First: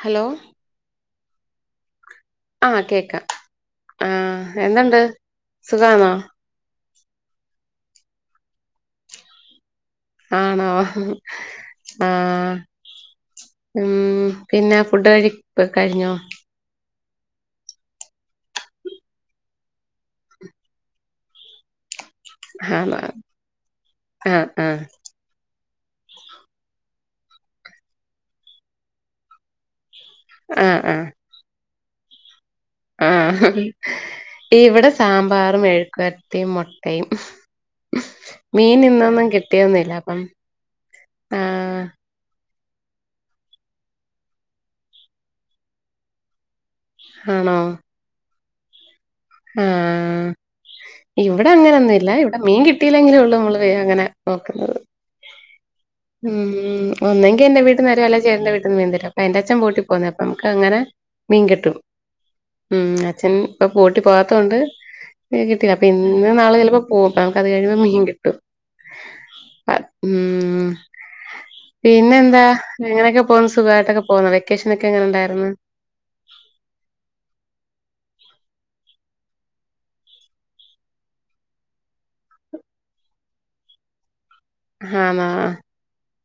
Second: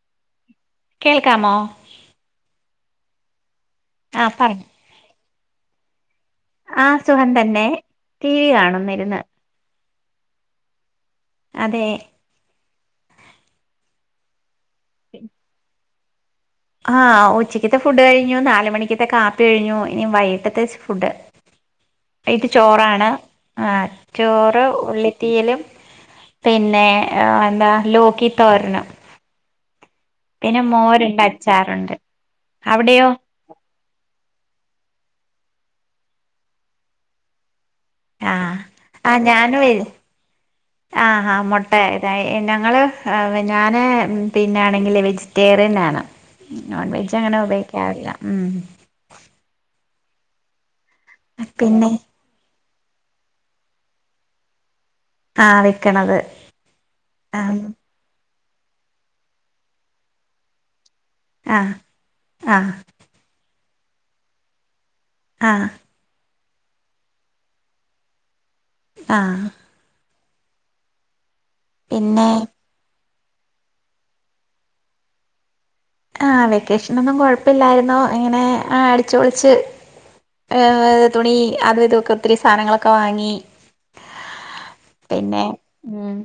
Hello. കേൾക്കാമോ? ആ കേക്കാം ആ ആഹ് പറഞ്ഞു എന്തണ്ട് സുഖാണോ? ആ സുഹം തന്നെ ടി വി കാണുന്നിരുന്ന്. ആണോ ഹ അതെ ആ മ് പിന്നെ ഫുഡ് കഴി കഴിഞ്ഞോ? ആഹ് ഉച്ചയ്ക്കത്തെ ഫുഡ് കഴിഞ്ഞു നാല്മണിക്കത്തെ കാപ്പി കഴിഞ്ഞു ഇനി വൈകിട്ടത്തെ ഫുഡ്. ഇത് ആണോ ചോറാണ് ആ ആഹ് ചോറ് ആഹ് ഉള്ളിത്തീയിലും പിന്നെ ആ ന്താ ലോകി തോരനും പിന്നെ ആഹ് ആഹ് മോരുണ്ട് അച്ചാറുണ്ട്. അവിടെയോ? ആഹ് ഇവിടെ സാമ്പാറും എഴുക്കുവറ്റയും മൊട്ടയും. ആഹ് മീൻ ഇന്നൊന്നും കിട്ടിയൊന്നില്ല അപ്പം ആ ആ മുട്ട ആഹ് ഇതായി ഞങ്ങള് ഹാ ഞാന് പിന്നാണെങ്കില് വെജിറ്റേറിയൻ ആണ്. നോൺവെജ് അങ്ങനെ ഉപയോഗിക്കാറില്ല മ്. ആ ഇവിടെ പിന്നെ അങ്ങനൊന്നുല്ല ഇവിടെ മീൻ കി ട്ടിലെങ്കിലേള്ളൂ മ്മള് വേം അങ്ങനെ നോക്കുന്നത്. ആ വെക്കണത് മ് മ് ആ ഒന്നെങ്കിന്റെ വീട്ടന്നരോ അല്ലെ ചേട്ടന്റെ വീട്ട് അപ്പൊന്റെ അച്ഛൻ പൂട്ടിപോന്നേ അപ്പമ്മക്കങ്ങനെ മീൻ ആ കിട്ടും ആ മ് അച്ഛൻ പ്പ പൂട്ടി പോവാത്തോണ്ട് ആ ഇന്നൊ നാളെ ചെല്പ്പോ പോവും ഞൻക്ക് അത് കഴിയുമ്പോ മീൻ കിട്ടും ആ അ ഉം പിന്നെ പിന്നെന്താ എങ്ങനെക്കെ [unintelligible] സുഖമയിട്ടൊക്കെ പോണ് വെക്കേഷൻൊക്കെ എങ്ങനെണ്ടായിർന് ആ വെക്കേഷനൊന്നും കൊഴപ്പില്ലായിരുന്നു ഇങ്ങനെ ആ അടിച്ച് പൊളിച്ച് ഏ തുണി അതെ തുക്കത്തിൽ സാധനങ്ങളൊക്കെ വാങ്ങി ആണോ പിന്നെ ഉം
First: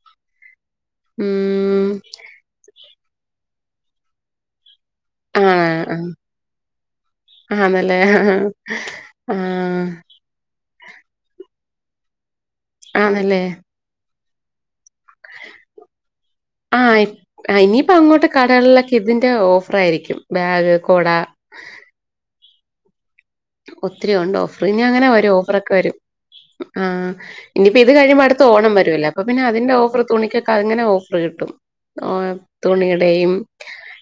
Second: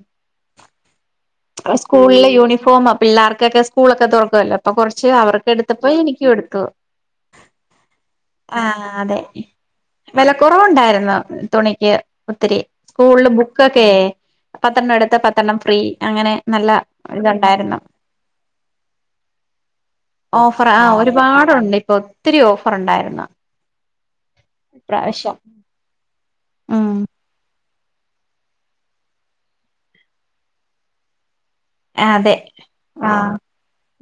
ഉം സ്കൂളിലെ യൂണിഫോം പിള്ളാർക്കൊക്കെ സ്കൂളൊക്കെ തോറ്ക്കുവല്ലോ പ്പ കൊറ്ച്ച് അവർക്കെടുത്തപ്പോ ആഹ് എനിക്കുംടുത്തു ആണല്ലേ ആ അതെ ആഹ് വെല ക്കുറവുണ്ടായി അ തുണിക്ക് ഒത്തിരി സ്കൂളിൽ ആണല്ലേ ബുക്കോക്കെ പത്തണ്ണം എടുത്താ പത്തണ്ണം ഫ്രീ അങ്ങനെ നല്ല ആ ഇതുണ്ടായിരുന്നു ഇനിയിപ്പോ അങ്ങോട്ട് കടകളിലൊക്കെ ഇതിന്റെ ഓഫറായിരിക്കും ഓഫർ ബാഗ് ആ കോ ഒരുപാടുണ്ട് പ്പൊ ഒത്തിരി ഓഫറുണ്ടായിരുന്നു ത്തിരിയുണ്ട് ഓഫർ ഇനി അങ്ങനെ വരു ഓഫറൊക്കെ വരും ആ ഉം ഇനിയിപ്പ ഇത് കഴിയുമ്പോ അടുത്ത ഓണം വരൊല്ലോ അപ്പ പിന്നെ അതിന്റെ ഓഫർ തുണിക്കൊക്കെ അങ്ങനെ ഓഫറ് കിട്ടും ഹേ അതെ തുണിയുടെയും ആഹ്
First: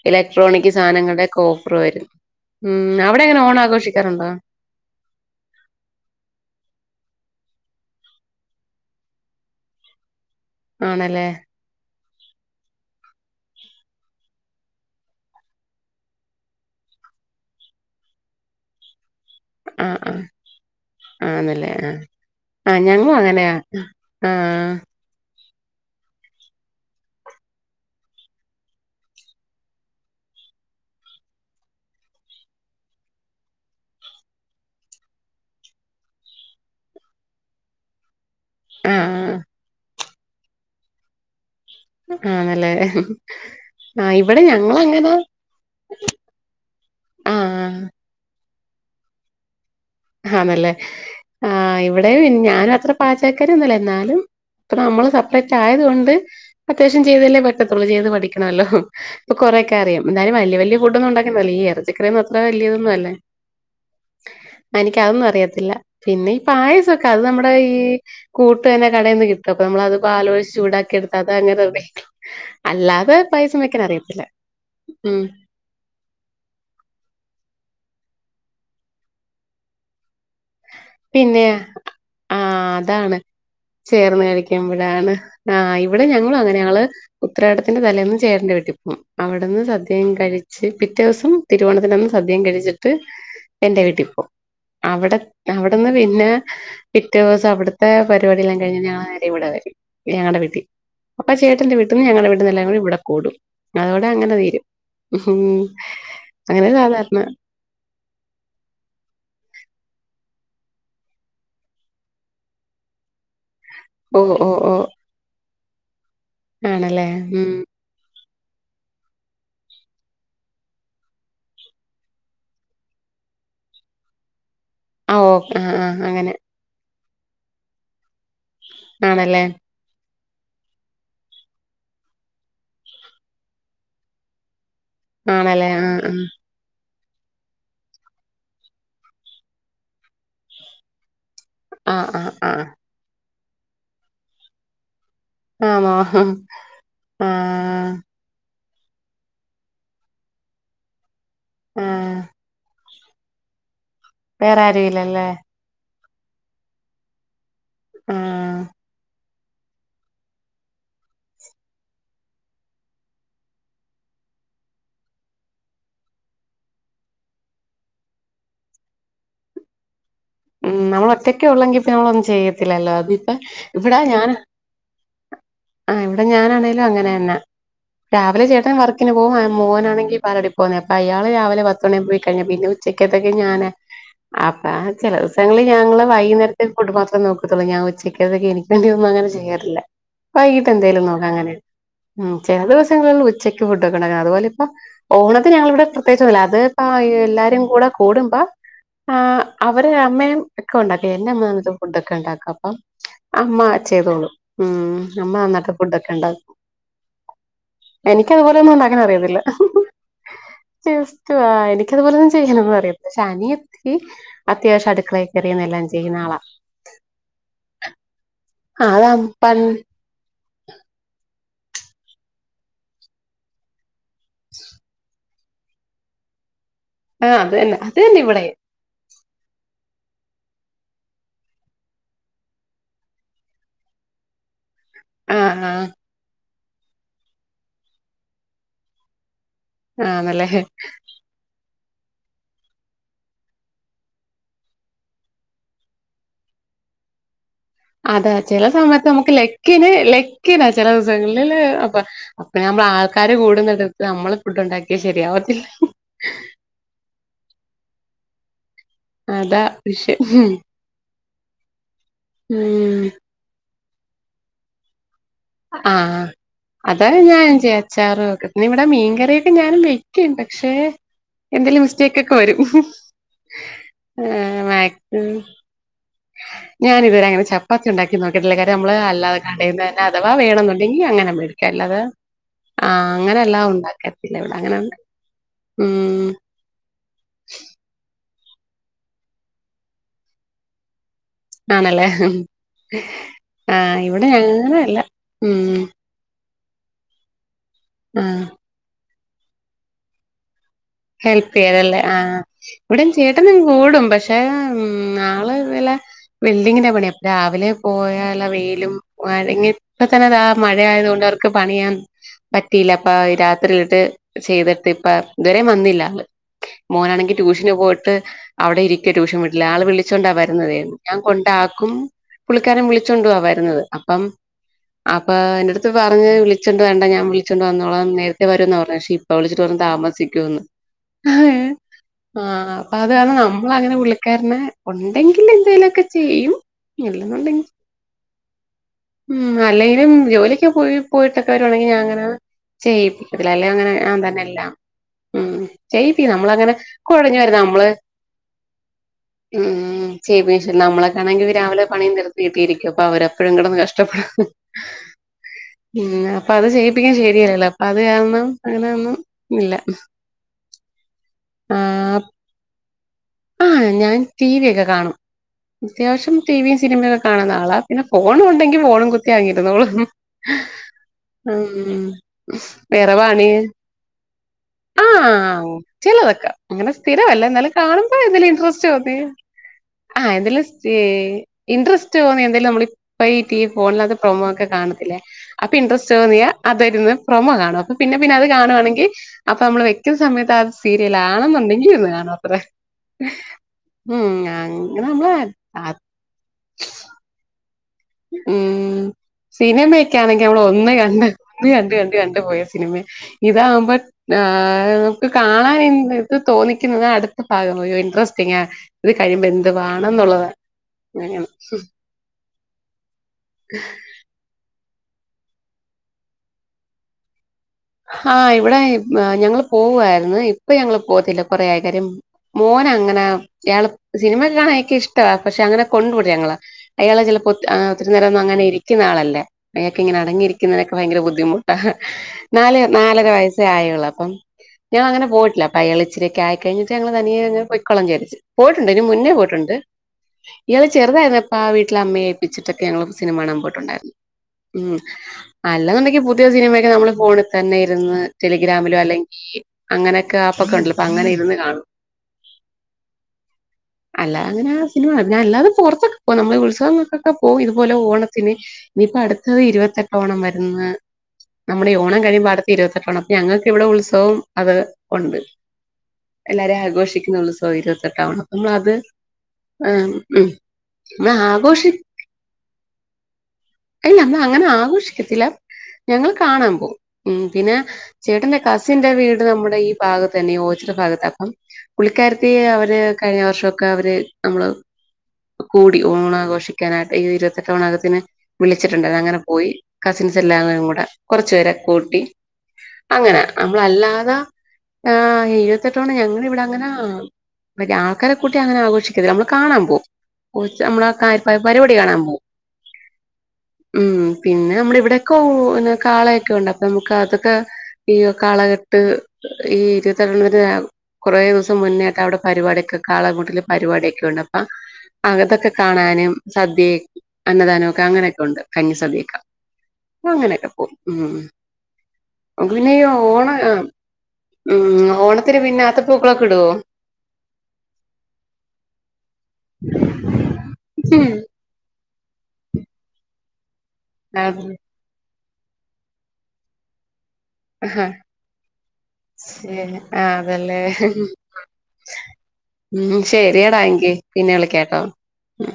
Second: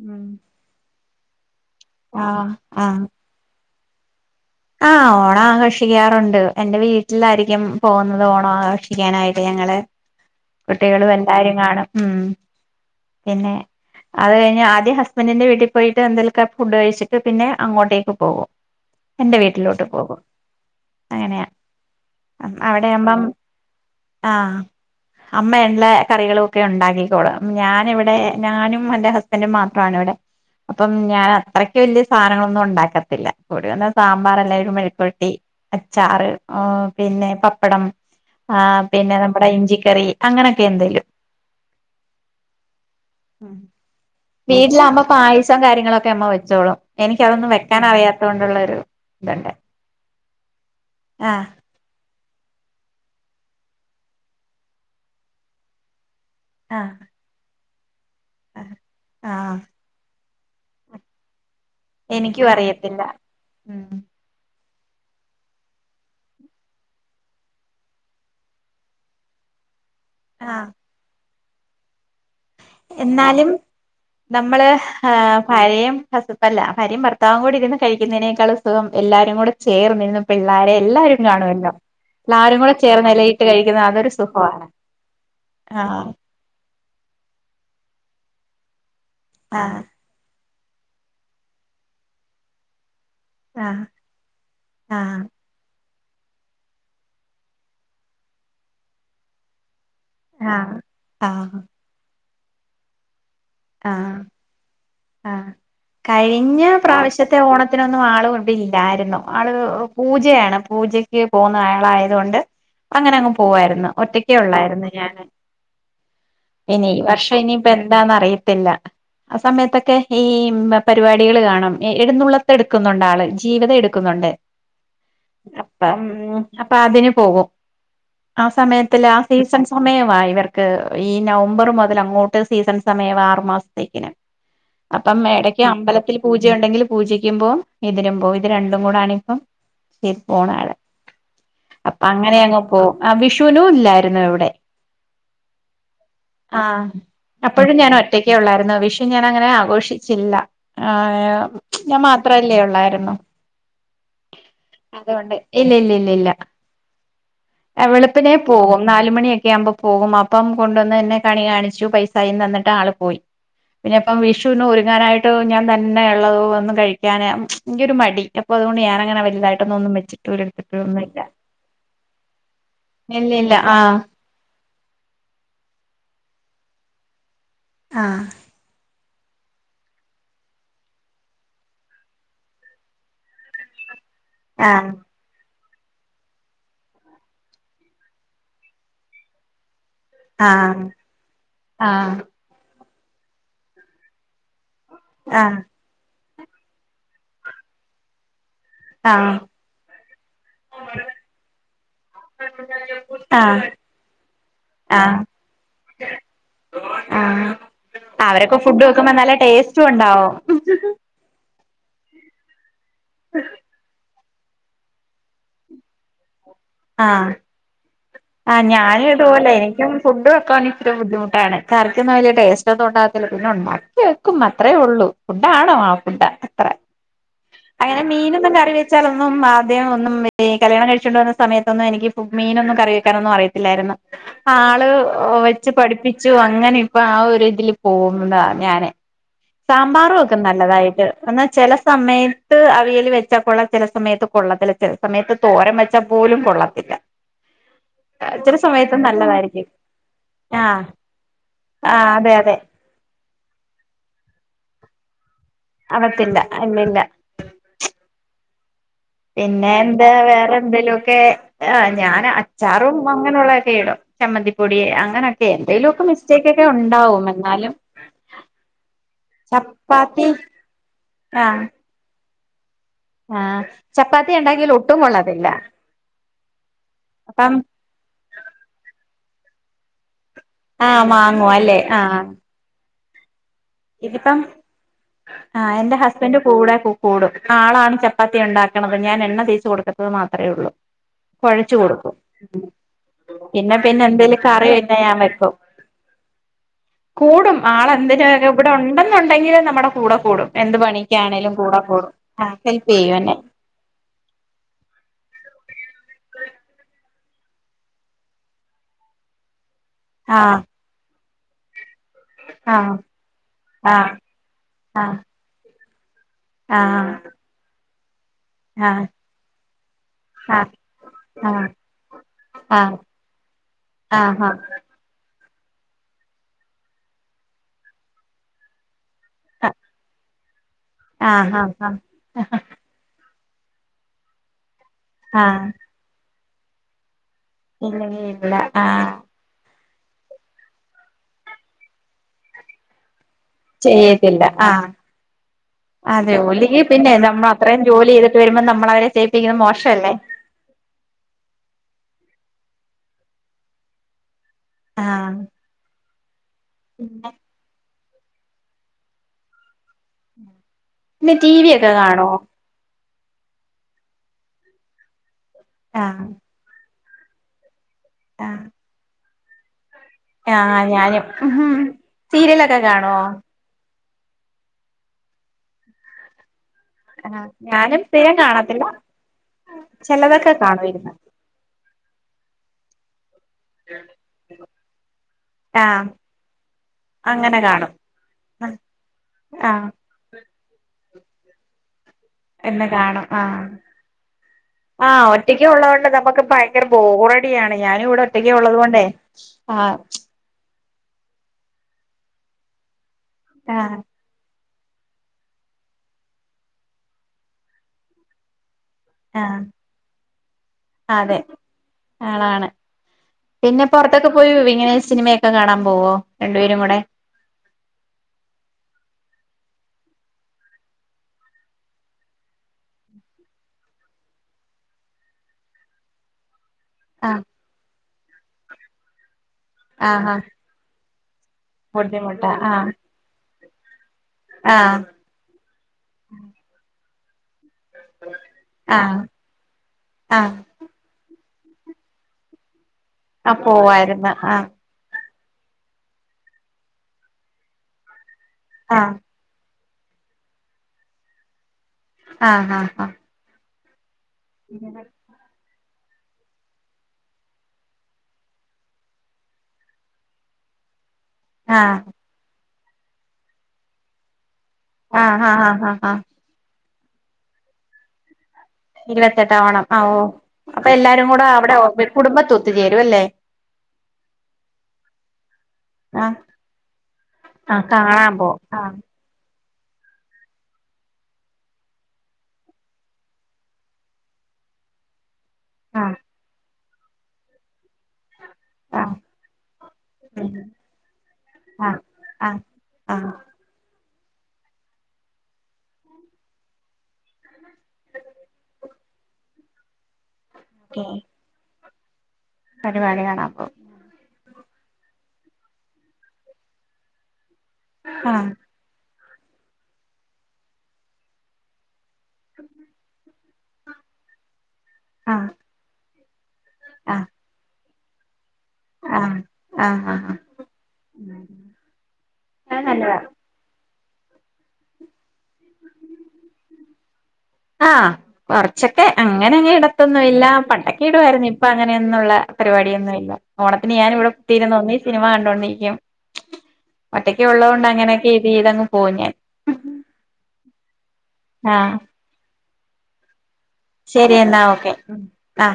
ഇലക്ട്രോണിക് സാധനങ്ങളുടെക്കെ ഓ വരും ആഹ് ഉ അവിടെങ്ങനെ ഓണം ആഘോഷിക്കാറുണ്ടോ ആ ഓണം ആഘോഷിക്കാറുണ്ട് എൻറെ വീട്ടിലായിരിക്കും പോകുന്നത് ഓണം ആഘോഷിക്കാനായിട്ട് ഞ ങ്ങെളെ കുട്ടികളും ആണല്ലേ എല്ലാരും കാണും ഉ പിന്നെ അത് കഴിഞ് ആദ്യം ഹസ്ബൻഡിന്റെ വീട്ടിപോയിട്ട് എന്തേലോക്കെ ഫുഡ് കഴിച്ചിട്ട് പിന്നെ അങ്ങോട്ടേക്ക് പോകും എന്റെ വീട്ടിലോട്ട് ആഹ് പോകും ആഹ് അങ്ങനെയാ ആന്നല്ലേ ആ ആ അവിടെ ഞങ്ങും ആകുമ്പം അങ്ങനെയാ ആ ആഹ് അമ്മ ഉുള്ള കറികളും ഒക്കെ ഉണ്ടാക്കിക്കോളും ഞാനിവിടെ ഞാനും എന്റെ ഹസ്ബൻറും മാത്രാണ് വിടെ അപ്പം ഞാൻ അത്രയ്ക്ക് വലിയ സാനങ്ങളൊന്നും ഉണ്ടാക്കത്തില്ല കൂടിവെന്നാ സാമ്പാർ [unintelligible] മെഴുക്കൊട്ടി അച്ചാറ് പിന്നെ പപ്പടം ആ പിന്നെ ആഹ് നമ്മുടെ ഇഞ്ചിക്കറി അങ്ങനൊക്കെ എന്തേലും ആണല്ലേ വീട്ടില് അമ്മ പായസം കാര്യങ്ങളൊക്കെ അമ്മ വെച്ചോളും എനിക്ക് അതൊന്നും ആഹ് വെക്കാൻ അറിയാത്തോണ്ടുള്ള ഇതന്നെ ആണല്ലേ ആ ഇവിടെ ഞാനും അത്ര പാചകക്കാര്യോന്നല്ല എന്നാലും ഇപ്പ നമ്മള് സെപ്പറേറ്റ് ആയത് കൊണ്ട് ആ അത്യാവശ്യം ചെയ്തല്ലേ പറ്റത്തോള്ളൂ ചെയ്ത് പഠിക്കണല്ലോ ഇപ്പ ആ കൊറെക്കെ അറിയാം ന്തായാലും വല്ല്യ വല്ല്യ ഫുഡോന്നും [unintelligible] ഈ ഇറച്ചക്കറി അത്ര എനിക്കും വല്ല്യേതൊന്നും അറിയത്തില്ല അല്ലേ ഉം അ എനിക്ക് അഒന്നും അറിയത്തില്ല പിന്നെ ഈ പായസൊക്കെ അത് നമ്മുടെ ഈ കൂട്ട് തന്നെ കടയിന്ന് കിട്ടും അപ്പ നമ്മളത് പാലോഴി ആ ചൂടാക്കി എട്ത്ത അത് അങ്ങനെ അല്ലാതെ എന്നാലും പായസം വെക്കാനറി നമ്മള് പഴയും കസപ്പല്ല ഭാര്യേം ഭർത്താവും കൂടി ഇരുന്ന് കഴിക്കുന്നതിനേ ൾസുഖം എല്ലാരും കൂടെ ചേർന്ന് ന്ന് പിള്ളാരെ എല്ലാരും കാണോല്ലോ ആ അതാണ് ചേർന്ന് സുഖവാണ് കഴിക്കുംബയാണ് ആ ഇവിടെ ആഹ് ഞങ്ങളും അങ്ങനെങ്ങള് ഉത്രാടത്തിന്റെ തലേന്ന് ചേട്ടന്റെ വീട്ടി പോവും അവിടന്ന് ആഹ് സദ്യം കഴി പിറ്റേ ദിവസം തിരുവോണത്തിനന്ന് സദ്യം കഴിച്ചിട്ട് എന്റെ ആഹ് വീട്ടിൽ പോം അവടെ ആഹ് അവട്ന്ന് പിന്നെ പിറ്റേ ദിവസം അവട്ത്തെ പരിപാടി എല്ലാം കഴിഞ് ഞ [unintelligible] ഇവിടെ വരും ഞങ്ങളടെ വീട്ടിൽ ആഹ് അപ്പ ആഹ് ചേട്ടന്റെ വീട്ടിന്ന് ഞങ്ങളടെ വീട്ടീന്ന് ഏല്ലാവരും കൂടി ഇവിടെ കൂടും അതോടെ ആഹ് അങ്ങനെ തീരും ആഹ് കഴിഞ്ഞ അങ്ങനെ സാധാരണ പ്രാവശ്യത്തെ ഓണത്തിനൊന്നും ആള് [unintelligible] ല്ലായിരുന്നു ആള് പൂജയാണ് പൂജക്ക് പോകുന്ന ആളായത് കൊണ്ട് അങ്ങനെ അങ്ങ് പോവായിരുന്നു ഓഹ് ഓഹ് ഓഹ് ഒറ്റക്കെഒള്ളായിരുന്നു ഞാന് ഇനി ആണല്ലേ വർഷം ഉം ഇനിയിപ്പ എന്താന്ന അറിയത്തില്ല ആ സമയത്തൊക്കെ ഈ പരിപാടികൾ കാണാം എടുന്നള്ളത്തെ എടുക്കുന്നുണ്ട് ആള് ജീവിതം എടുക്കുന്നുണ്ട് ആഹ് ഓഹ് ആഹ് അപ്പ ആഹ് അങ്ങനെ അപ്പൊ അതിന് പോകും ആ സമയത്തി ആ ആണല്ലേ സീസൺ സമയമായി ഇവർക്ക് ഈ നവംബർ മുതൽ അങ്ങോട്ട് സീസൺ സമയം ആറു മാസത്തേക്കിന് അപ്പം മേടക്ക് ആണല്ലേ ആഹ് അമ്പലത്തിൽ പൂജ ഉണ്ടെങ്കിലും പൂജിക്കുമ്പോ എതിരുമ്പോ ഇത് രണ്ടും കൂടൊണ് ഇപ്പം ശ പോണ ആള്െ അപ്പൊ ആഹ് ആഹ് അങ്ങനെ അങ് ആഹ് പോഉ ആ വിഷുനും ഇല്ലായിരുന്നു വിടെ ആന്നോ ഹഹ് ആഹ് ല്ലായ്‌രു ന്നോ വിഷു ഞാൻ അങ്ങനെ ആഘോഷിച്ചില്ല ആ ഞാൻ ആഹ് മാത്രല്ലേ ഉള്ളായിരുന്നു വേറെ ആരും ഹ ഇല്ലല്ലേ അതുകൊണ്ട് ഇല്ല ഇല്ല ഇല്ല ഇല്ല എ വെളുപ്പിനെ ആഹ് പോകും നാലുമണി ക് കെ അഉമ്പോ പോകും അപ്പം കൊണ്ടുവന്ന് എന്നെ കണി കാണിച്ചു പൈസായി തന്നിട്ട് ആള് പോയി പിന്നെ ഇപ്പം വിഷുന്ന് ഒരുങ്ങാനായിട്ട് ഞാൻ തന്നെ ഉള്ളത് ഒന്നും കഴിക്കാൻ ക്യോ ഒരു മടി അപ്പൊ കൊണ്ട് ഞാനങ്ങെനെ വൽതായിട്ടൊന്നും വച് ഉം നമ്മൾ ഒറ്റക്കെ ഉള്ളെങ്കി ഇപ്പ നമ്മള ഒന്നും ചെയ്യത്തില്ലല്ലോ അതിപ്പ ഇല്ല ഇല്ല ആഹ് ഇവിടാ ഞാൻ ആ് ഇവിടെ ഞാനാണെേലും അങ്ങനെന്നെ രാവിലെ ചേട്ടൻ വർക്ക് ക്ന് പോഅ മോനാണെങ്കിബാല വടി പോകേ അപ്പൊ അയാള് രാവിലെ പത്ത മണ പോയി കഴിഞ്ഞ പിന്നെ ഉച്ചയ്ക്കത്തൊക്കെ ഞാാന് ആപ്പാ ആഹ് ദിവസങ്ങള് ഞങ്ങള് വൈകുന്നരത്തെ ഫുഡ് മാത്രേ നോക്കത്തുള്ളൂഞാൻ ഉച്ചക്കതൊക്കെ എനിക്ക് വേണ്ടിന്നുംങ്ങനെ ചെയ്യാറില്ല വൈകിട്ട് ആഹ് എന്തേലും നോക്കാം അങ്ങനെ ആഹ് ഉ ചില ദിവസങ്ങളിൽ ഉച്ചക്ക് ഫുഡ്ക്കെ ണ്ടാ അതുപോലെ ഓണത്തി ആഹ് ഞങ്ങളിവിടെ പ്രത്യേകിച്ചൊന്നുല്ല അത്പ്പ എല്ലാരും കൂടെ കൂടുമ്പോ ആഹ് അവര് അമ്മയും ഒക്കെ ഉണ്ടാക്ക എന്റെ അമ്മ ഫുഡ ഒക്കെ ഉണ്ടാക്കും അപ്പം അമ്മ ചെയ്തോളൂ ഉം ആഹ് ആഹ് അമ്മ വന്നിട്ട് ഫുഡൊക്കെ ഇണ്ടാക്കും ആഹ് എനിക്ക അതുപോലെ അവരൊക്കെ ഒന്നും ഫുഡ് ഉണ്ടാക്കാൻ വെക്കുമ്പോ നല്ല അറിയൊന്നുല്ല ടേസ്റ്റും ഉണ്ടാവും ചസ്റ്റ് ആ എനിക്ക്ത്പൊലെൻ ചെയ്യനൊന്ന്അറിയത്തി പക്ഷെ അ നിയത്തിക് അത്യാവശ്യം അടുക്കള കറിയുന്നെല്ലാം ചെയ്യുന്ന ആളാ ആഹ് ആ അതാ ഞാനും ഇതുപോലെ പൺ എനിക്ക ഫുഡ് പണി ച്ട്ട് ബുദ്ധിമുട്ടാണ് കറിക്കൊന്നും വലിയ ടേസ്റ്റ് ഒന്നും ഉണ്ടാകത്തില്ല പിന്നെ ഉണ്ടാക്കി വെക്കും അത്രേ ഉള്ളൂ ഫുഡ ആണോ ആ ഫുഡ് അത്ര ആഹ് അത് തന്നെ അത് അങ്ങനെ തന്നെ മീനും ഇവിടെയും തൊക്കെ അറിവെച്ചാലൊ ന്നും ആദ്യം ഒന്നും ഈ കല്യാണം കഴിച്ചിണ്ടോന്ന സമയത്തൊന്നും എനിക്ക് മീനൊന്നും കറി വെക്കാനൊന്നും അറിയല്ലായിരുന്നു തെള് ഓ ആഹ് വെച്ച് ആഹ് പഠിപ്പിച്ചു അങ്ങനെ ഇപ്പൊ ആ ഒരു ഇതിൽ പോകുന്നത ഞാന് സാമ്പാറും ഒക്കെ ആണല്ലേ നല്ലതായിട്ട് എന്നാ ചില സമയത്ത് അവിയൽ വെച്ചാൽ കൊള്ള ചില സമയത്ത് കൊള്ളത്തില്ല ചില സമയത്ത് തോരം വെച്ചാ പോലും കൊള്ളത്തില്ല അതെ ചില സമയത്ത് നമ്മക്ക് ലക്കിന് ലക്കിനാ ആഹ് ചില ദിവസങ്ങളില് അപ്പൊ ആഹ് അതെ അതെ അപ്പമ്മ ആ ക്കാര് കൂടുന്നടടുത്ത് നമ്മള് ഫു്ണ്ടാക്കിയ ശരിയാവ അവത്തില്ല ഇല്ലല്ല അതാ പിന്നെ എന്താ വിഷയം വേറെ എന്തേലു ഒക്കെ ആ ഞാൻ അച്ചാറും ഉം അങ്ങനെയുള്ളൊക്കെ ഇടും ചമ്മന്തിപ്പൊടി അങ്ങനെ ആഹ് അതെ ഞാൻ എന്നാലും ചെയ്യ അച്ചാറും ഒക്കെ പിന്നെ ഇവിടെ മീൻകറിയൊക്കെ ഞാനും ചപ്പാത്തി വെക്ണ്ട് പക്ഷേ ആഹ് എന്തെലും മിസ്റ്റേക്ക്കൊക്കെ വരും ആഹ് ചപ്പാത്തി ഉണ്ടാക്യാൽ ഒട്ടും കൊള്ളതില്ല ഞാാന ഇതുവരെ അങ്ങനെ ചപ്പാത്തി ഉണ്ടാക്കി നോക്കിട്ടില്ല കാര്യം നമ്മള് അല്ലാതെ കടന്ന്ന്നെ അഥവാ വേണെന്നുണ്ടെങ്കിൽ ആഹ് അങ്ങനെ വാങ്ങും അല്ലെ മേടിക്കഅല്ലതെ ആഹ് ആ അങ്ങനെ ഇതിപ്പം ആ എന്റെ ഉം ഹസ്ബൻഡ കൂടെ കൂടും ആളാണ് പത്തി ഉണ്ടാക്കണത് ഞാൻ എണ്ണ തേച്ച കൊടുക്കത്തത് മാത്രമേ ഉള്ളൂ കുഴച്ചു ആണല്ലേ കൊടുക്കൂ പിന്നെ ആഹ് പിന്നെ ഇവിടെ എന്തേലും കറിണ്ടെ അങ്ങനെയല്ല ഞാൻ വെക്കും [inaudible] കൂടും ആഹ് ആളെന്തിനായാലും ഇവിടെ ഉണ്ടെന്നുണ്ടെങ്കില് നമ്മുടെ കൂടെ കൂടും. എന്ത് ഹെല്പ് പണിക്കാണേലും ചെയ്യൽ കൂടെ അല്ലെ. കൂടും ആഹ് ഹെൽപ് ഇവിടെ ചെയ്യും എന്നെ ചേട്ടനും കൂടും പക്ഷെ ആള് ബിൽഡിങ്ങിന്റെ പണിയ രാവിലെ പോയാല വെയിലും കൊഴെങ്ങി ഇപ്പത്തന്നെ താ ആഹ് മഴയായതുകൊണ്ട് അവർക്ക് പണിയാൻ പറ്റിയില്ല ആഹ് അപ്പ രാത്രിയിലിത്തെ ആഹ് ചെയ്തിട്ട് ഇപ്പ ഇതുവരെ വന്നില്ല ആള്. ആഹ് മോനാണെങ്കി ട്യൂഷന് പോയി അവിടെ ആഹ് ഇരിക്ക ട്യൂഷൻ വിട്ടില് ആള് വിളിച്ചോണ്ടാ വരുന്നതേ ഞാൻ ആഹ് കൊണ്ടാക്കും പുള്ളിക്കാരൻ ആഹ് വിളിച്ചൊണ്ടവാ വരുന്നത് അപ്പം ആഹ് ആഹ് ആഹ് അപ്പൊ എന്റെട്ത്ത് പറഞ്ഞ് വിളിചൊ ണ്ട് വേണ്ട ഞാൻ വിളിച്ചോണ്ട് വന്നോളാം നേരത്തെ വര്ന്ന് പറഞ്ഞ് പക്ഷെ ഇ വിളിച്ചിട്ട് പറഞ്ഞു താമസിക്കൊന്ന് ആഹ് ആഹ് ആഹ് ആ അപ്പ അത് ന നമ്മള് അങ്ങനെ പുള്ളിക്കാരനെ ഉണ്ടെങ്കിൽ ആഹ് എന്തെലൊക്കെ ചെയ്യും [unintelligible] മ് ഇല്ലെങ്കി ഇല്ല ആഹ് അല്ലേ ഞാനും ജോലിക്ക് പോയി പോയിട്ടക്കെ വര്ണെങ്കില് ഞാങ്ങനെ ചെയ്യ്പ്പി ചെയ്യത്തില്ല ആഹ് [unintelligible] [unintelligible] [unintelligible] അതെ ഓലിക്ക് പിന്നെ നമ്മൾ അത്രയും ജോലി ചെയ്തിട്ട് വരുമ്പോ നമ്മൾ അവരെ ചെയ്യിപ്പിക്കുന്നത് മോശമല്ലേ നമ്മളക്കാണെങ്കിൽ രാവിലെപണി നിർത്തിട്ടിയിരിക്കും. അപ്പൊ അവരപ്പോഴു കടെന്ന് കഷ്ടപ്പെട് ഹ് ആ ഉം അപ്പ അത് ചെയ്യിപ്പിക്ക്ണ് ശെ രിയല്ലല്ലോ അപ്പൊ അത് കാരണം അങ്ങനെയൊന്നും ഇല്ല. പിന്നെ ടി വി ഒക്കെ കാണോ? ആ ഞാൻ ടി വി ഒക്കെ കാണും ആഹ് അത്യാവശ്യം ടിവിയും സിനിമയൊ ക്കെ കാണുന്ന ആളാ പിന്നെ ഫോണും ആഹ് ഉണ്ടെങ്കി ഫോണും കുത്തിയാ ആങ്ങിയിരുന്നോളും ഹ് ആഹ് ഞാനും മ് ഉം സീരിയലൊക്കെ വേറെ കാണുവോ പണി ആ ചിലതൊക്കെ അങ്ങനെ ആഹ് സ്ഥിരമല്ല എന്നാലും ഞാനും കാണും. സ്ഥിരം കാണത്തില്ല ചിലതൊക്കെ കാണുമായിരുന്നു [inaudible] അപ്പൊ ഈ ടി വി, ഫോണിലൊക്കെ പ്രൊമോ ഒക്കെ കാണത്തില്ലേ അപ്പൊ ആഹ് ഇന്ട്രെസ്റ്റ് തോന്നിയാൽ അതിര്ന്ന് പ്രൊമോ കാണും. അപ്പൊ പിന്നെ പിന്നെ അത് കാണുവാണെങ്കിൽ അപ്പൊ നമ്മള് ആഹ് വെക്കുന്ന സമയത്ത് ആത് സീരിയലാണെന്ന്ണ്ടെങ്കിൽ ഇരുന്നു കാണും അത്രേ എന്ന് കാണും ആ ഉം അങ്ങനെ ആ ഒറ്റക്ക് ഉള്ള നമ്മള് കൊണ്ട് നമുക്ക് ഭയങ്കര ബോറടിയാണ് ഞാന് ഇവിടെ ഒറ്റക്ക ഉള്ളത് ഉം കൊണ്ടേ ആ സിനിമയൊക്കെ ആണെങ്കി നമ്മൾ ഒന്ന് കണ്ട് ഒന്ന് കണ്ട് കണ്ട് കണ്ട് പോയ സിനിമേ ഇതാവുമ്പോ ആഹ് ഏ അ നമുക്ക് കാണാൻ ഇ ഇത് തോന്നിക്ക്ന്നേ അട്ത്ത ഭാഗം ഒരു ഇൻട്രസ്റ്റിങ്ങേ ഇത് കഴിയുമ്പോ ആഹ് എന്ത്‌ വാണന്നുള്ളതാ അതെ അങ്ങനെയാണ് ഉം ആളാണ് പിന്നെ പൊറത്തൊക്കെ പോയി വിങ്ങനെ സിനിമയെക്കെ കാണാൻ പോവോ രണ്ടുപേരും കൂടെ ഹാ ഇവിടെ ഇ ഞങ്ങള് പോവായിരുന്നു ഇപ്പ ഞങ്ങള് പോവത്തില്ല കൊറേ ആയി കാര്യം മോ ഒനങ്ങനെ അയാള് സിനിമൊക്കെ കാണാൻ എനിക്ക് ഇഷ്ട്ടാ പക്ഷെ അങ്ങനെ കൊണ്ടവൂലങ്ങളെ അയാള് ചെലപ്പോ ഒത്ത് ആഹ് ഒത്തിരി നേരോന്നും അങ്ങനെ ഇരിക്ക്ന്നാളല്ല അയാക്ക് ഇങ്ങനെ ആഹ് ആഹ് അടങ്ങിയിരിക്കുന്നതിനൊക്കെ ഭയങ്കര ബുദ്ധിമു നാല് ആഹ് നാലര വയസ്സേ ആയൊള്ളൂ ന്നപ്പം ആഹ് ഞാ അങ്ങനെ പോയ്ട്ടില്ല ഇപ്പയാള് ഇച്ച് ര്യോക്കെ ആയിക്കഴിഞ്ഞിട്ട് ഞങ്ങള് തനിയെയങ്ങ് പൊയ്ക്കോളചാരിച്ച് പോയിട്ട്ണ്ട് ഇതിന് ആഹ് മുന്നേ പോയിട്ട്ണ്ട് ആഹ് ഇയാള് ചെറ്തായി അപ്പാ ആ വീട്ടില് അമ്മയെ ഏല്പ്പിച്ചിട്ടൊക്കെ ഞങ്ങള് ആ സിനിമാണാൻ പോയിട്ടുണ്ടായിരുന്നു പോവായിരുന്നു ആഹ് ഉം അല്ലെന്നുണ്ടെങ്കി പുത്യാ സിനിമയൊക്കെ നമ്മള് ഫോണ് തന്നെ ഇരുന്ന് ടെലിഗ്രാമിലോ ആഹ് അല്ലെങ്കി അങ്ങനെയൊക്കെ ആപ്പൊക്കെണ്ടല്ലോ അപ്പങ്ങനെ ഇര്ന്ന് കാണും ആഹ് ആഹ് ആഹ് അല്ലാ അങ്ങനെ ആ സിനിമ ഞാ അല്ലാതെ പൊറത്തൊക്ക് നമ്മള് ഈ ഉത്സവങ്ങൾക്കൊക്കെ പോകും ഇതുപോലെ ഓണത്തിന് ഇനിയിപ്പൊ അട്ത്തത് ഇരുപത്തെട്ടോണം വരുന്ന് നമ്മുടെ ഈ ആഹ് ഓണം കഴിയുമ്പോ അട്ത്ത ഇരുവത്തെട്ടോണം അപ്പൊ ഞങ്ങക്ക് ഇവടെ ഉത്സവം അത് ഉണ്ട് ആഹ് ആഹ് ആഹ് ആഹ് ആഹ് എല്ലാരും ആഘോഷിക്കുന്ന ഉത്സവാ ഇരുപത്തെട്ടാം ഓണം. നമ്മള് അത് ഇരുപത്തെട്ടാം ഓണം ഏ ആ ഓ ഉം അപ്പൊ എല്ലാരും കൂടെ അവടെ ഓ കുടുംബത്ത് ഒത്തുചേരും അല്ലേ ഇല്ലാ നമ്മള് അങ്ങനെ ആഘോഷിക്കത്തില്ല ഞങ്ങള് ആഹ് കാണാൻ പോവും ഉം പിന്നെ ആഹ് കാണാൻ ചേട്ടന്റെ പോവും ആഹ് കസിന്റെ വീട് നമ്മുടെ ഈ ഭാഗത്ത് തന്നെ ഓച്ചിറ ഭാഗത്ത് അപ്പം പുള്ളിക്കാര്ത്തി അവര് കഴിഞ്ഞ വർഷൊക്കെ അവര് നമ്മള് കൂടി ആഹ് ഓണംഘോഷിക്കാനായിട്ട് ഈ ഇരുപത്തെട്ട് ണകത്തിന് ആഹ് വിളിച്ചിട്ടുണ്ടായിരുന്നു അങ്ങനെ പോയി കസിൻസ് ഉം എല്ലാന്ന് കൂടെ കുറച്ചു പേരെ ആഹ് ഉം ആഹ് ആഹ് അങ്ങനെ നമ്മളല്ലാതെ ആഹ് ഇരുപത്തെട്ടു ണ് ഞങ്ങള് ഇവിടെ അങ്ങനെ മറ്റേ ആൾക്കാരെ കൂട്ടി അങ്ങനെ ആഘോഷിക്കരുത് നമ്മള് കാണാൻ പോവുംച്ച് ഓക്കെ നമ്മള പരിപാടി കാണാൻ പോകും പരിപാടി [unintelligible] നന്നാക്കും പിന്നെ നമ്മുടെ ഇവിടെ ക്കൗ പിന്നെ കാളയൊക്കെ ഉണ്ട് അപ്പൊ നമുക്ക് അതൊക്കെ ഈ ആഹ് കാളകെട്ട് ഈ ഇരുപത്തി അറ്ണൂറ്കൊ. റേ ദിവസം മുന്നേ അടെടെ പരിപാടൊക്കെ കാളകൂട്ടില് പരിപാടൊക്കെ ഉണ്ട്അപ്പ ആഹ് അകതൊക്കെ കാണാനും സദ്യയേ ആഹ് അന്നദാനമൊക്കെ അങ്ങനെയൊക്കെ ഉണ്ട് കഞ്ഞി സതൈക്കാം ആഹ് ആഹ് ആഹ് അങ്ങനെയൊക്കെ പോകും ഉം ഉം നക്ക് അത് പിന്നെ ഈ നല്ലതാ ഓണ ഉം ഓണ ഇത്തിരി പിന്നെ അത് പൂക്കളക്കെ ഇടോ ആഹ് കൊറച്ചൊക്കെ അങ്ങനെങ്ങെ ഇടത്തൊന്നുഇല്ല. പണ്ടൊക്കെ ഉം. ഇടുവാര്ന്നു. ഇപ്പൊ അങ്ങനെ ന്നുള്ള പരിപാടി ഒന്നുംല്ല. ഓണത്തിന് ഞാന് ഇവടെ അത് തീരുന്ന ഒന്നി സിനിമ ക ണ്ടിരിക്കും ഒറ്റയ്ക്കെ ഉള്ളതത് കൊണ്ട് ആഹ് അങ്ങനെയൊക്കെ ഇത് ചെയ്തങ്ങ് പോകും ഞാൻ ശരി ആ അതല്ലേ ആഹ് ഉം ശെരിയടാ എങ്ക ശരി പിന്നെ എന്നാ ഓക്കെ വിളിക്കാട്ടോ ഉം ആഹ്